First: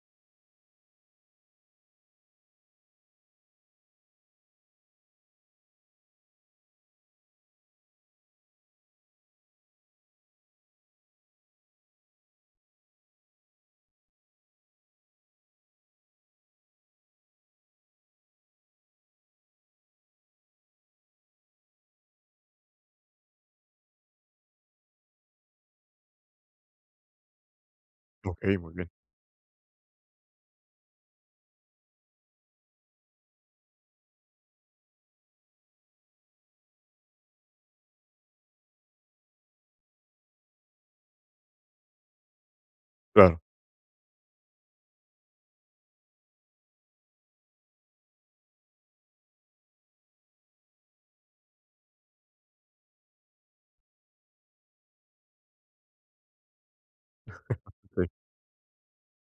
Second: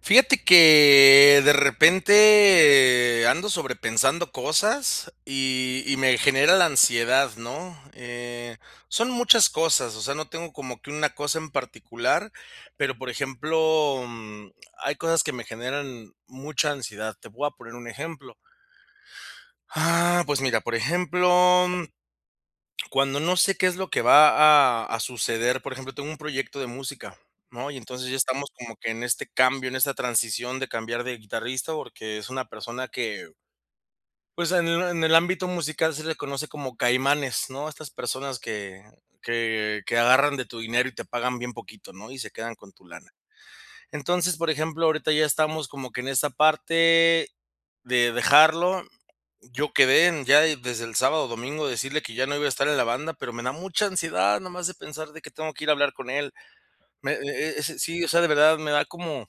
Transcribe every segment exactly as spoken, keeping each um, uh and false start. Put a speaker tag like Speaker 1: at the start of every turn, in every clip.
Speaker 1: Fíjate que de repente ando sobrepensando cosas y, y me genera la ansiedad, ¿no? Eh, son muchas cosas, o sea, no tengo como que una cosa en particular, pero por ejemplo, mm, hay cosas que me generan mucha ansiedad. Te voy a poner un ejemplo. Ah, pues mira, por ejemplo, cuando no sé qué es lo que va a a suceder, por ejemplo, tengo un proyecto de música, ¿no? Y entonces ya
Speaker 2: Ok,
Speaker 1: estamos
Speaker 2: muy
Speaker 1: como que
Speaker 2: bien.
Speaker 1: en este cambio, en esta transición de cambiar de guitarrista, porque es una persona que, pues, en el en el ámbito musical se le conoce como caimanes, ¿no? Estas personas que que que agarran de tu dinero y te pagan bien poquito, ¿no? Y se quedan con tu lana.
Speaker 2: Claro,
Speaker 1: Entonces, por ejemplo, ahorita ya estamos como que en esta parte de dejarlo. Yo quedé en ya, e, desde el sábado o domingo decirle que ya no iba a estar en la banda, pero me da mucha ansiedad nomás de pensar de que tengo que ir a hablar con él. Me e e ese sí, o
Speaker 2: okey,
Speaker 1: sea, de verdad me da como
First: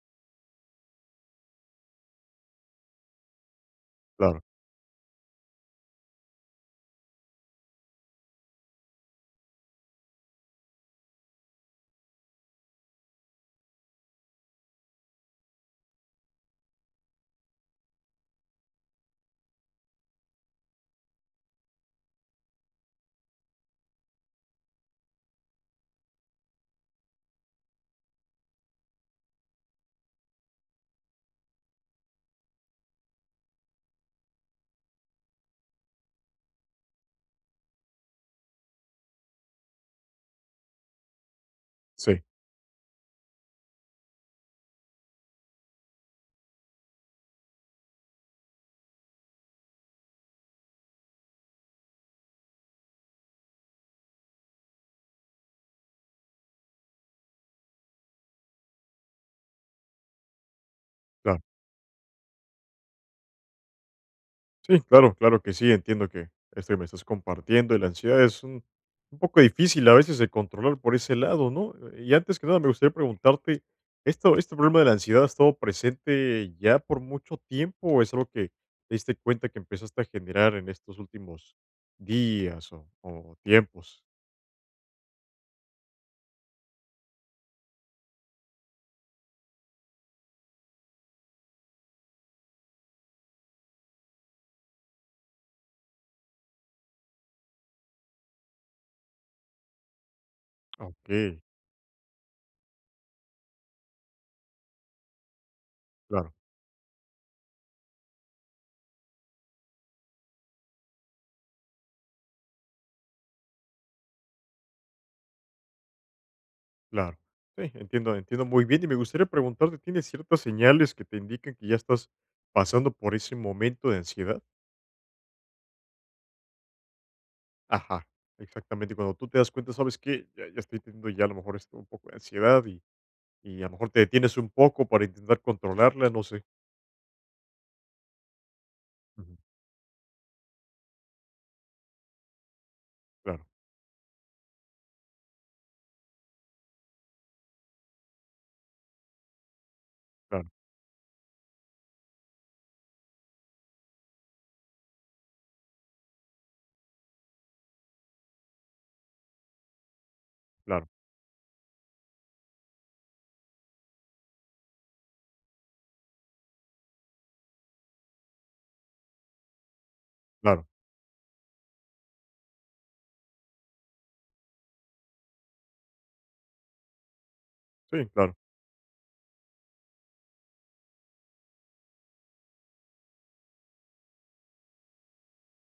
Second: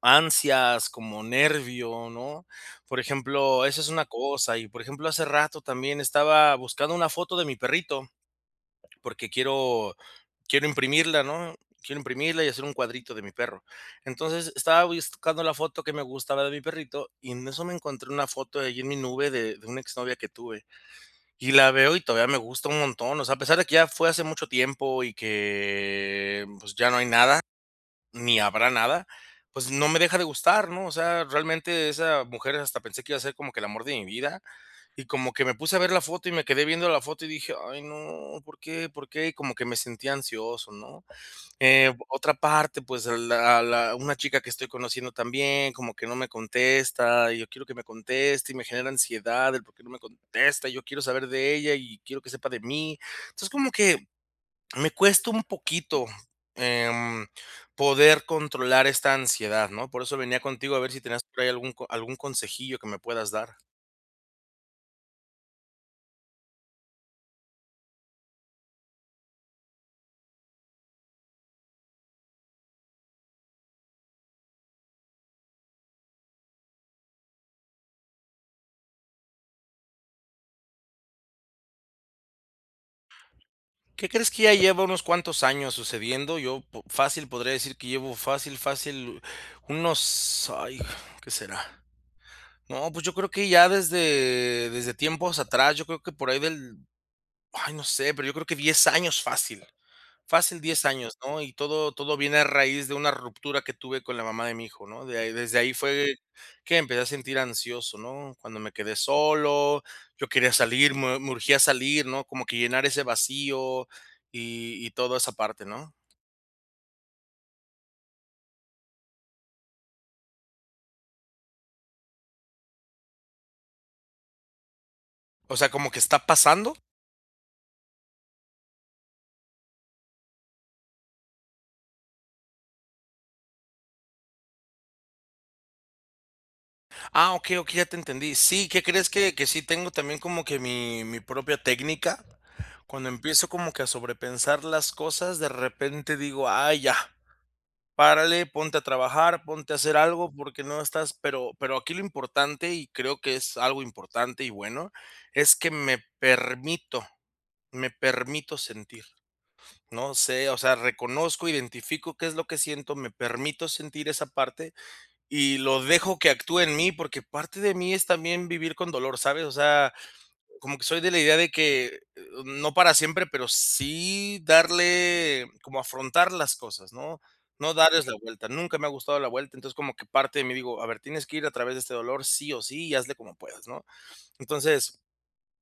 Speaker 1: ansias, como nervio, ¿no? Por ejemplo, esa es una
Speaker 2: claro.
Speaker 1: cosa. Y, por ejemplo, hace rato también estaba buscando una foto de mi perrito, porque quiero quiero imprimirla, ¿no? Quiero imprimirla y hacer un cuadrito de mi perro. Entonces, estaba buscando la foto que me gustaba de mi perrito, y en eso me encontré una foto allí en mi nube de de una exnovia que tuve. Y la veo y todavía me gusta un montón, o sea, a pesar de que ya fue hace mucho tiempo y que, pues, ya no hay nada, ni habrá nada, pues, no me deja de gustar, ¿no? O sea, realmente esa mujer, hasta pensé que iba a ser como que el amor de mi vida, y como que me puse a ver la foto y me quedé viendo la foto y dije: "Ay, no, ¿por qué? ¿Por qué?". Y como que me sentía ansioso, ¿no? Eh,
Speaker 2: Sí,
Speaker 1: otra parte, pues, la la una chica que estoy conociendo también, como que no me contesta, y yo quiero que me conteste, y me genera ansiedad el por qué no me contesta, y yo quiero saber de ella, y quiero que sepa de mí. Entonces, como que me cuesta un poquito, em, poder controlar esta ansiedad, ¿no? Por eso venía contigo a ver si tenías
Speaker 2: claro.
Speaker 1: por ahí algún co algún consejillo que me puedas dar.
Speaker 2: Sí, claro, claro que sí, entiendo que esto que me estás compartiendo y la ansiedad es un un poco difícil a veces de controlar por ese lado, ¿no? Eh, Y antes que nada me gustaría preguntarte, ¿esto este problema de la ansiedad ha estado presente ya por mucho tiempo o es algo que te diste cuenta que empezaste a generar en estos últimos días o o tiempos?
Speaker 1: ¿Qué crees? Que ya lleva unos cuantos años sucediendo. Yo po fácil podría decir que llevo fácil, fácil unos, ay, ¿qué será? No, pues yo creo que ya desde desde tiempos atrás, yo creo que por ahí del, ay, no sé, pero yo creo que diez años fácil, fácil diez
Speaker 2: Ok,
Speaker 1: años, ¿no? Y todo todo viene a raíz de una ruptura que tuve con la mamá de mi hijo, ¿no? De ahí desde ahí fue
Speaker 2: claro.
Speaker 1: que empecé a sentir ansioso, ¿no? Cuando me quedé solo, yo quería salir, me me urgía salir, ¿no? Como que llenar ese vacío y y toda esa parte, ¿no?
Speaker 2: Claro. Sí, entiendo, entiendo muy bien. Y me gustaría preguntarte, ¿tienes ciertas señales que te indican que ya estás pasando por ese momento de ansiedad?
Speaker 1: O sea, como que está pasando.
Speaker 2: Ajá, exactamente. Cuando tú te das cuenta, sabes que ya, ya estoy teniendo ya a lo mejor esto, un poco de ansiedad y, y a lo mejor te detienes un poco para intentar controlarla, no sé.
Speaker 1: Ah, ok, ok, ya te entendí. Sí, ¿qué crees? que
Speaker 2: Ujú,
Speaker 1: que sí tengo también como que mi mi propia técnica. Cuando
Speaker 2: claro,
Speaker 1: empiezo como que a sobrepensar las cosas, de repente digo: "Ay, ya, párale, ponte a trabajar, ponte a hacer algo,
Speaker 2: claro,
Speaker 1: porque no estás". Pero pero aquí lo importante, y creo que es algo importante y bueno, es que me permito, me permito sentir, ¿no? Sé, o sea,
Speaker 2: claro,
Speaker 1: reconozco, identifico qué es lo que siento, me permito sentir esa parte y lo dejo que actúe en mí, porque parte de mí es también vivir con dolor, ¿sabes? O sea,
Speaker 2: claro.
Speaker 1: como que soy de la idea de que, eh, no para siempre, pero sí darle, como afrontar las cosas, ¿no? No darles
Speaker 2: Sí,
Speaker 1: la
Speaker 2: claro,
Speaker 1: vuelta. Nunca me ha gustado la vuelta, entonces como que parte de mí digo, a ver, tienes que ir a través de este dolor sí o sí y hazle como puedas, ¿no? Entonces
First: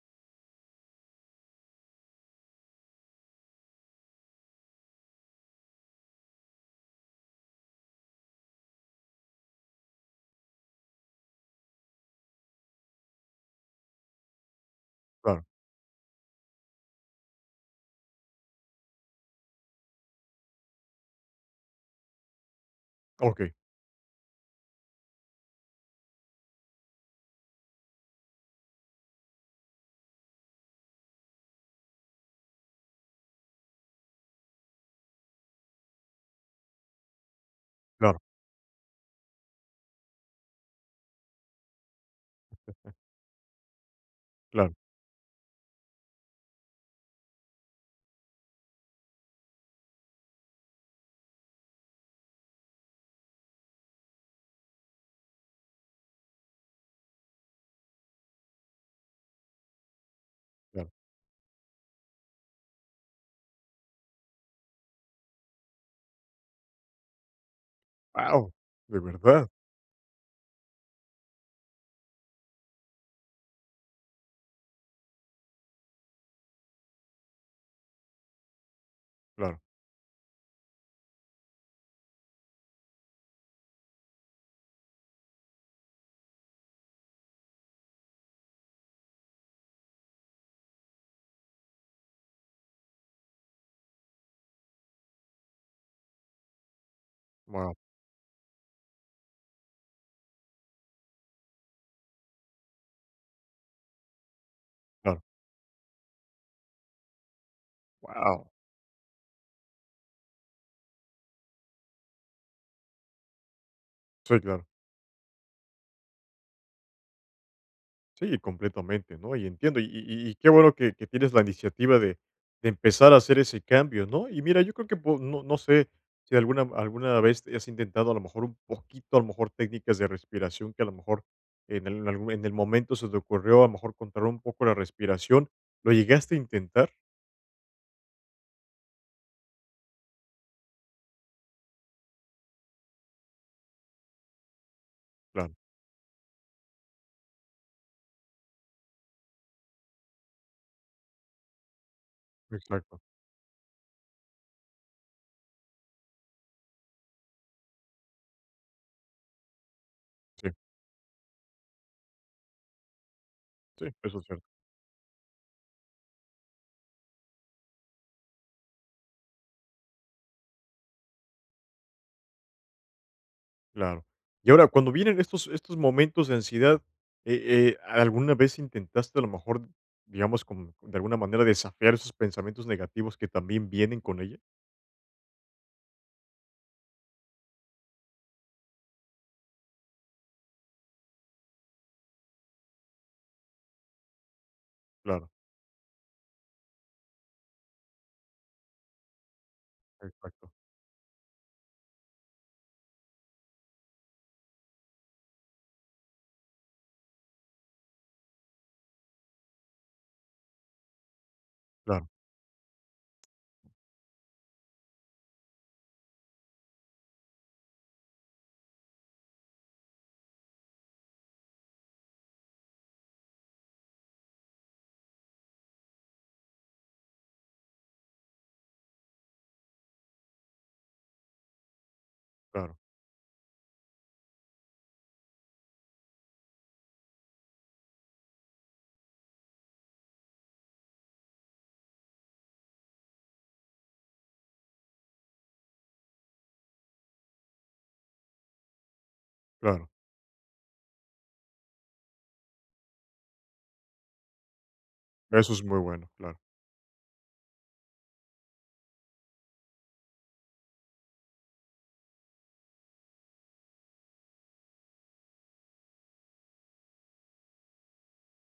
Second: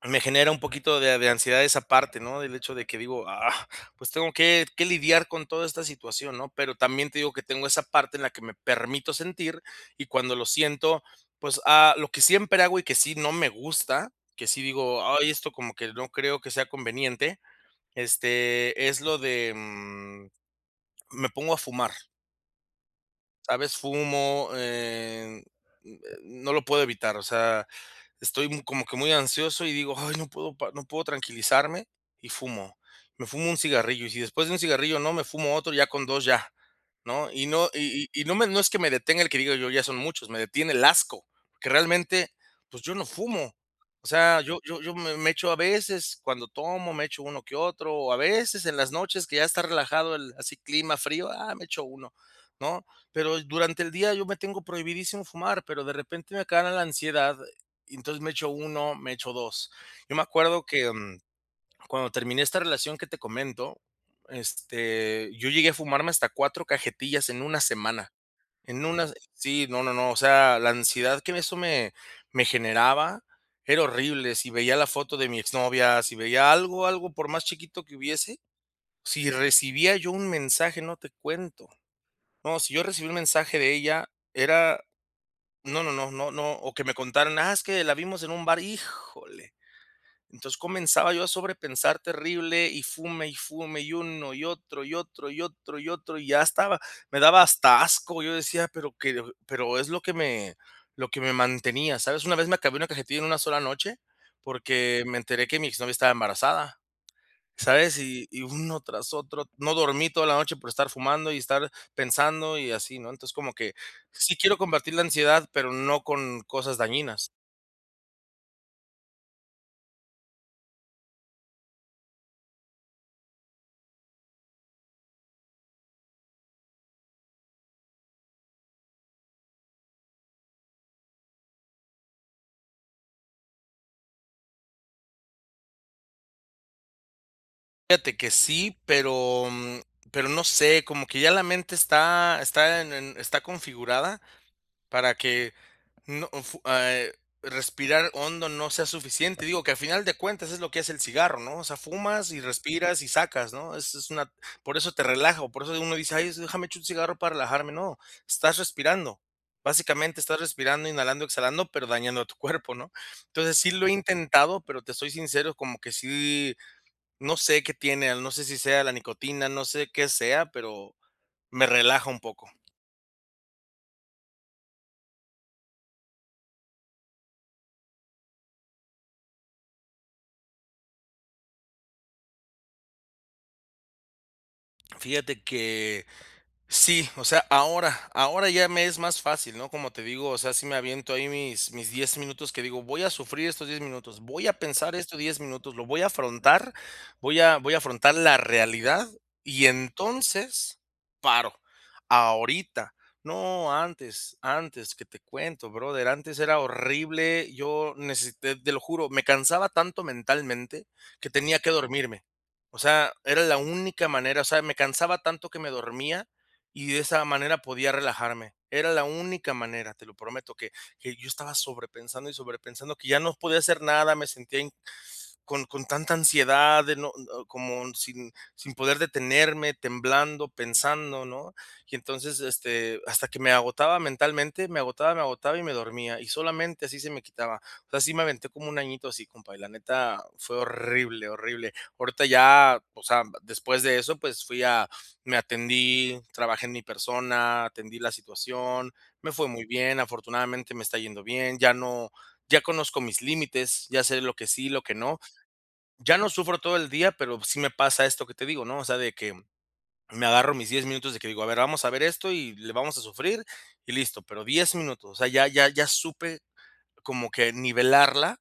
Speaker 1: me genera un poquito de, de ansiedad esa parte, ¿no? Del hecho de que digo, ah, pues tengo que, que lidiar con toda esta situación, ¿no? Pero también te digo que tengo esa parte en la que me permito sentir, y cuando lo siento, pues ah, lo que siempre hago y que sí no me gusta, que sí digo, ay,
Speaker 2: claro.
Speaker 1: esto como que no creo que sea conveniente, este, es lo de, mm, me pongo a fumar.
Speaker 2: Ok,
Speaker 1: ¿Sabes? Fumo, eh, no lo puedo evitar, o sea, estoy mu- como que muy ansioso y digo, ay, no puedo, pa- no puedo tranquilizarme y fumo. Me fumo un cigarrillo y si después de un cigarrillo no, me fumo otro, ya con dos, ya, ¿no? Y no, y,
Speaker 2: claro,
Speaker 1: y- y no, me, no es que me detenga el que diga yo, ya son muchos, me detiene el asco, porque realmente, pues yo no fumo. O sea, yo,
Speaker 2: claro,
Speaker 1: yo, yo me, me echo a veces, cuando tomo, me echo uno que otro, o a veces en las noches que ya está relajado el así clima frío, ah, me echo uno, ¿no? Pero durante el día yo me tengo prohibidísimo fumar, pero de repente me gana la ansiedad, y entonces me echo uno, me echo dos. Yo me acuerdo que,
Speaker 2: claro.
Speaker 1: mm, cuando terminé esta relación que te comento, este, yo llegué a fumarme hasta cuatro cajetillas en una semana.
Speaker 2: Wow,
Speaker 1: En
Speaker 2: de
Speaker 1: una,
Speaker 2: verdad.
Speaker 1: sí, no, no, no, o sea, la ansiedad que eso me me generaba era horrible. Si veía la foto de mi exnovia, si veía algo, algo por más chiquito que hubiese, si
Speaker 2: Claro,
Speaker 1: recibía yo un mensaje, no te cuento. No, si yo recibí un mensaje de ella, era no, no, no, no, no, o que me contaran, ah, es que la vimos en un bar, híjole. Entonces comenzaba yo a sobrepensar terrible y fume y fume y uno y otro y otro y otro y otro, y ya estaba, me daba
Speaker 2: wow,
Speaker 1: hasta asco, yo decía, pero que, pero es lo que me, lo que me mantenía, ¿sabes? Una vez me acabé una cajetilla en una sola noche porque me
Speaker 2: claro,
Speaker 1: enteré que mi exnovia estaba embarazada. ¿Sabes? Y y
Speaker 2: wow.
Speaker 1: uno tras otro, no dormí toda la noche por estar fumando y estar pensando y así, ¿no? Entonces, como que sí
Speaker 2: Sí,
Speaker 1: quiero
Speaker 2: claro.
Speaker 1: combatir la ansiedad, pero no con cosas dañinas.
Speaker 2: Sí, completamente, ¿no? Y entiendo, y, y- y qué bueno que, que tienes la iniciativa de, de empezar a hacer ese cambio, ¿no? Y mira, yo creo que po- no, no sé si alguna, alguna vez te has intentado a lo mejor un poquito, a lo mejor técnicas de respiración que a lo mejor en el, en algún- en el momento se te ocurrió a lo mejor controlar un poco la respiración. ¿Lo llegaste a intentar?
Speaker 1: Fíjate que sí, pero, mm, pero no sé, como que ya la mente está está en en está configurada para que
Speaker 2: Claro,
Speaker 1: no fu eh, respirar hondo no sea suficiente. Digo que al final de cuentas es lo que hace el cigarro, ¿no? O sea, fumas y respiras
Speaker 2: exacto.
Speaker 1: y sacas, ¿no? Es es una. Por eso te relaja, o por eso uno dice: "Ay, es- déjame echo un cigarro para relajarme", no, estás respirando. Básicamente estás
Speaker 2: Sí,
Speaker 1: respirando, inhalando, exhalando, pero dañando a tu cuerpo, ¿no? Entonces, sí lo
Speaker 2: sí,
Speaker 1: he
Speaker 2: eso es cierto.
Speaker 1: intentado, pero te soy sincero, como que sí, no sé qué tiene, no sé si sea la nicotina, no sé qué sea, pero me relaja un poco.
Speaker 2: Claro. Y ahora, cuando vienen estos estos momentos de ansiedad, eh eh, ¿alguna vez intentaste, a lo mejor, digamos, como de alguna manera desafiar esos pensamientos negativos que también vienen con ella?
Speaker 1: Fíjate que sí, o sea, ahora, ahora ya me es más fácil, ¿no? Como te digo, o sea, si me aviento ahí mis, mis diez minutos, que digo, voy a sufrir estos diez minutos, voy a pensar estos
Speaker 2: Claro,
Speaker 1: diez minutos, lo voy a afrontar, voy a, voy a, afrontar la realidad, y
Speaker 2: exacto.
Speaker 1: entonces paro. Ahorita no, antes, antes, que te cuento, brother, antes era horrible, yo necesité, te lo juro, me cansaba tanto mentalmente que tenía que
Speaker 2: Claro,
Speaker 1: dormirme. O sea, era la única manera, o sea, me cansaba tanto que me dormía y de esa manera podía relajarme. Era la única manera, te lo prometo, que que yo estaba sobrepensando y sobrepensando, que ya no podía hacer nada, me sentía, pues, con con tanta ansiedad, de no no, como sin sin poder detenerme, temblando, pensando, ¿no? Y entonces,
Speaker 2: claro,
Speaker 1: este, hasta que me agotaba mentalmente, me agotaba, me agotaba y me dormía, y solamente así se me quitaba. O sea, sí me aventé como un añito así, compa, y la neta fue horrible, horrible. Ahorita ya, o sea, después de eso, pues, fui a me atendí, trabajé en mi persona, atendí la situación, me fue muy
Speaker 2: claro.
Speaker 1: bien, afortunadamente me está yendo bien, ya no ya conozco mis límites, ya sé lo que sí, lo que no,
Speaker 2: Eso es muy bueno.
Speaker 1: ya no
Speaker 2: Claro,
Speaker 1: sufro todo el día, pero sí me pasa esto que te digo, ¿no? O sea, de que me agarro mis diez minutos, de que digo, a ver, vamos a ver esto y le vamos a sufrir y listo, pero diez minutos, o sea, ya ya ya supe como que nivelarla,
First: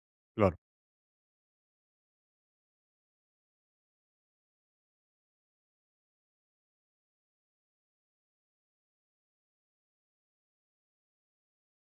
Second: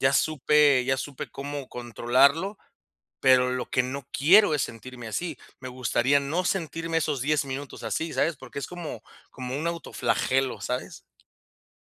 Speaker 1: ya
Speaker 2: claro,
Speaker 1: supe ya supe cómo controlarlo, pero lo que no quiero es sentirme así. Me gustaría no sentirme esos diez minutos así, ¿sabes? Porque es como como un autoflagelo, ¿sabes?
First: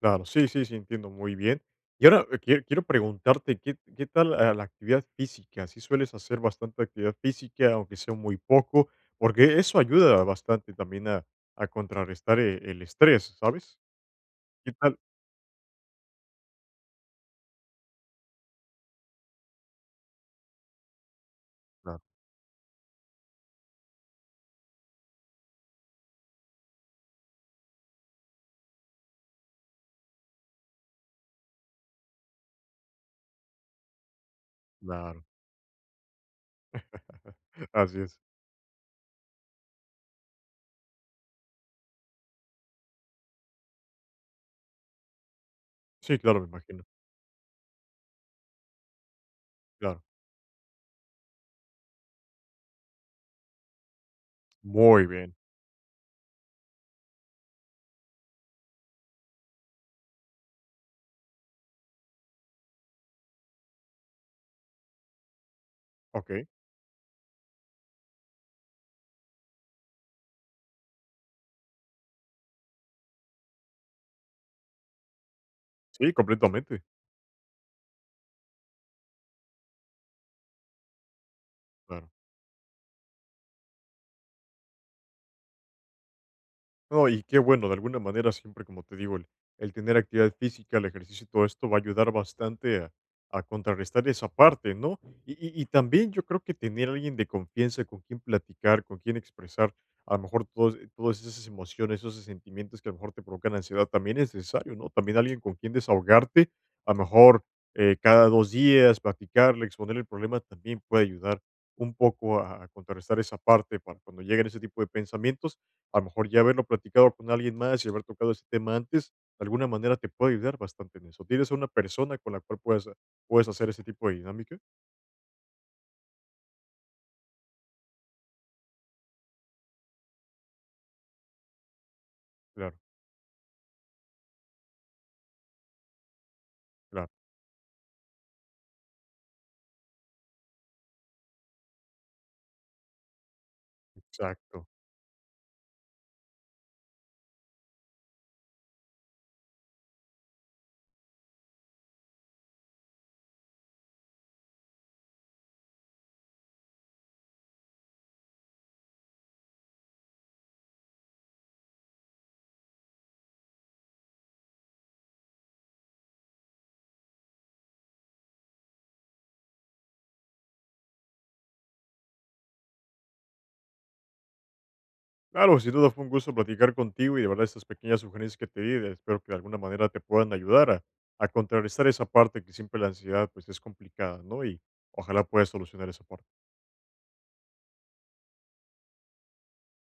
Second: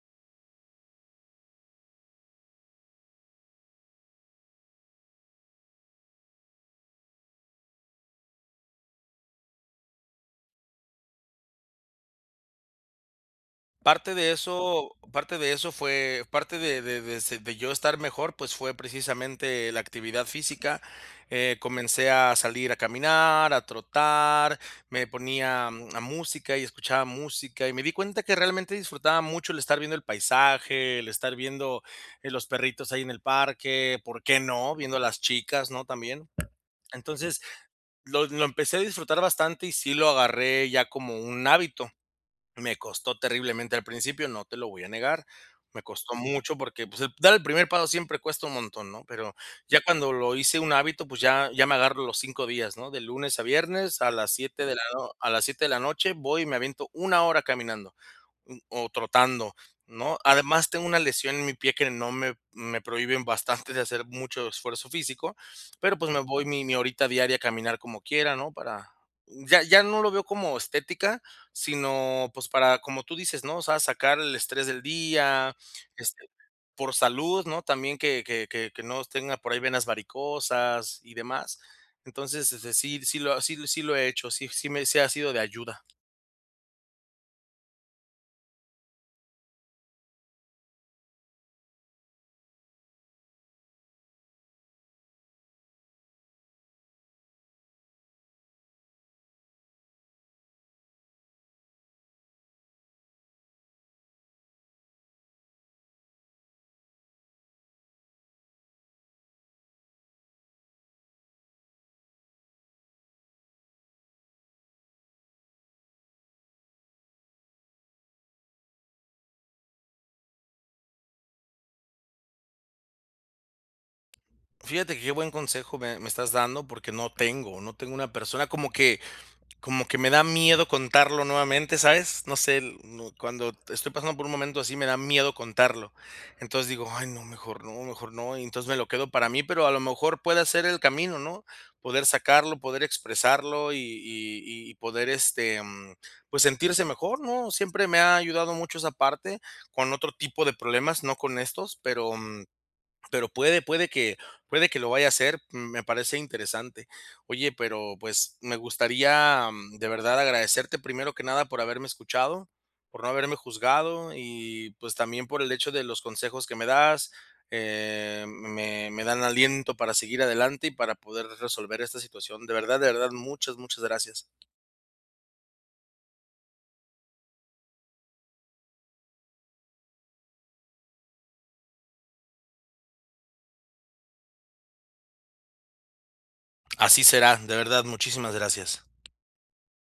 Speaker 2: claro. Sí, sí, sí, entiendo muy bien. Y ahora, eh, quie quiero preguntarte, ¿qué qué tal, ah, la actividad física? ¿Si sueles hacer bastante actividad física, aunque sea muy poco? Porque eso ayuda bastante también a a contrarrestar, eh, el estrés, ¿sabes?
Speaker 1: Parte de
Speaker 2: ¿Qué
Speaker 1: eso
Speaker 2: tal?
Speaker 1: parte de eso fue parte de de de se de yo estar mejor, pues, fue precisamente la actividad física. Eh,
Speaker 2: Claro,
Speaker 1: comencé a salir a caminar, a trotar, me ponía, mm, a música y escuchaba música, y me di cuenta que realmente disfrutaba mucho el estar viendo el paisaje, el estar viendo, eh, los perritos ahí en el parque, ¿por qué no?, viendo a las
Speaker 2: claro,
Speaker 1: chicas, ¿no?, también. Entonces,
Speaker 2: así es.
Speaker 1: lo lo empecé a disfrutar bastante y sí lo agarré ya como un hábito. Me costó terriblemente al principio, no te lo voy a negar. Me costó
Speaker 2: Sí, claro, me
Speaker 1: mucho
Speaker 2: imagino,
Speaker 1: porque, pues, el dar el primer paso siempre cuesta un montón, ¿no? Pero ya
Speaker 2: claro.
Speaker 1: cuando lo hice un hábito, pues ya ya me agarro los cinco días, ¿no? De lunes a viernes a las siete de la
Speaker 2: Muy
Speaker 1: no a
Speaker 2: bien,
Speaker 1: las siete de la noche voy y me aviento una hora caminando. O trotando, ¿no? Además, tengo una lesión en mi pie que no me me prohíben bastante de hacer mucho esfuerzo físico, pero, pues, me voy
Speaker 2: okey.
Speaker 1: mi mi horita diaria a caminar como quiera, ¿no? Para ya ya no lo veo como estética, sino, pues, para, como tú dices, ¿no? O sea, sacar el estrés del día,
Speaker 2: Sí,
Speaker 1: este,
Speaker 2: completamente,
Speaker 1: por salud, ¿no? También que que que que no tenga por ahí venas varicosas y demás.
Speaker 2: claro.
Speaker 1: Entonces, este, sí sí lo sí sí lo he hecho, sí sí me sí ha sido de ayuda.
Speaker 2: No, y qué bueno, de alguna manera siempre, como te digo, el, el tener actividad física, el ejercicio y todo esto va a ayudar bastante a, a contrarrestar esa parte, ¿no? Y, y- y también yo creo que tener alguien de confianza con quien platicar, con quien expresar a lo mejor todos, eh, todas esas emociones, esos sentimientos que a lo mejor te provocan ansiedad, también es necesario, ¿no? También alguien con quien desahogarte, a lo mejor eh, cada dos días, platicarle, exponer el problema, también puede ayudar un poco a a contrarrestar esa parte para cuando lleguen ese tipo de pensamientos a lo mejor ya haberlo platicado con alguien más y haber tocado ese tema antes, de alguna manera te puede ayudar bastante en eso. ¿Tienes a una persona con la cual puedas, puedes hacer ese tipo de dinámica?
Speaker 1: Fíjate que qué buen consejo me me estás dando, porque no tengo, no tengo una persona, como que como que me da miedo contarlo nuevamente, ¿sabes? No sé,
Speaker 2: Claro,
Speaker 1: el no, cuando estoy pasando por un momento así, me da miedo contarlo. Entonces digo: "Ay,
Speaker 2: claro,
Speaker 1: no, mejor no, mejor no", y entonces me lo quedo para mí, pero a lo mejor puede ser el camino, ¿no? Poder sacarlo, poder expresarlo, y
Speaker 2: exacto.
Speaker 1: y y poder, este, mm, pues, sentirse mejor, ¿no? Siempre me ha ayudado mucho esa parte, con otro tipo de problemas, no con estos, pero, mm, pero puede, puede que, puede que lo vaya a hacer, mm, me parece interesante. Oye, pero pues me gustaría, mm, de verdad agradecerte, primero que nada, por haberme escuchado, por no haberme juzgado, y pues también por el hecho de los consejos que me das. eh, me, me dan aliento para seguir adelante y para poder resolver esta situación. De verdad, de verdad, muchas, muchas gracias.
Speaker 2: Claro, sin duda fue un gusto platicar contigo y de verdad estas pequeñas sugerencias que te di, de- espero que de alguna manera te puedan ayudar a, a contrarrestar esa parte que siempre la ansiedad pues es complicada, ¿no? Y ojalá puedas solucionar esa parte.
Speaker 1: Así será, de verdad, muchísimas gracias.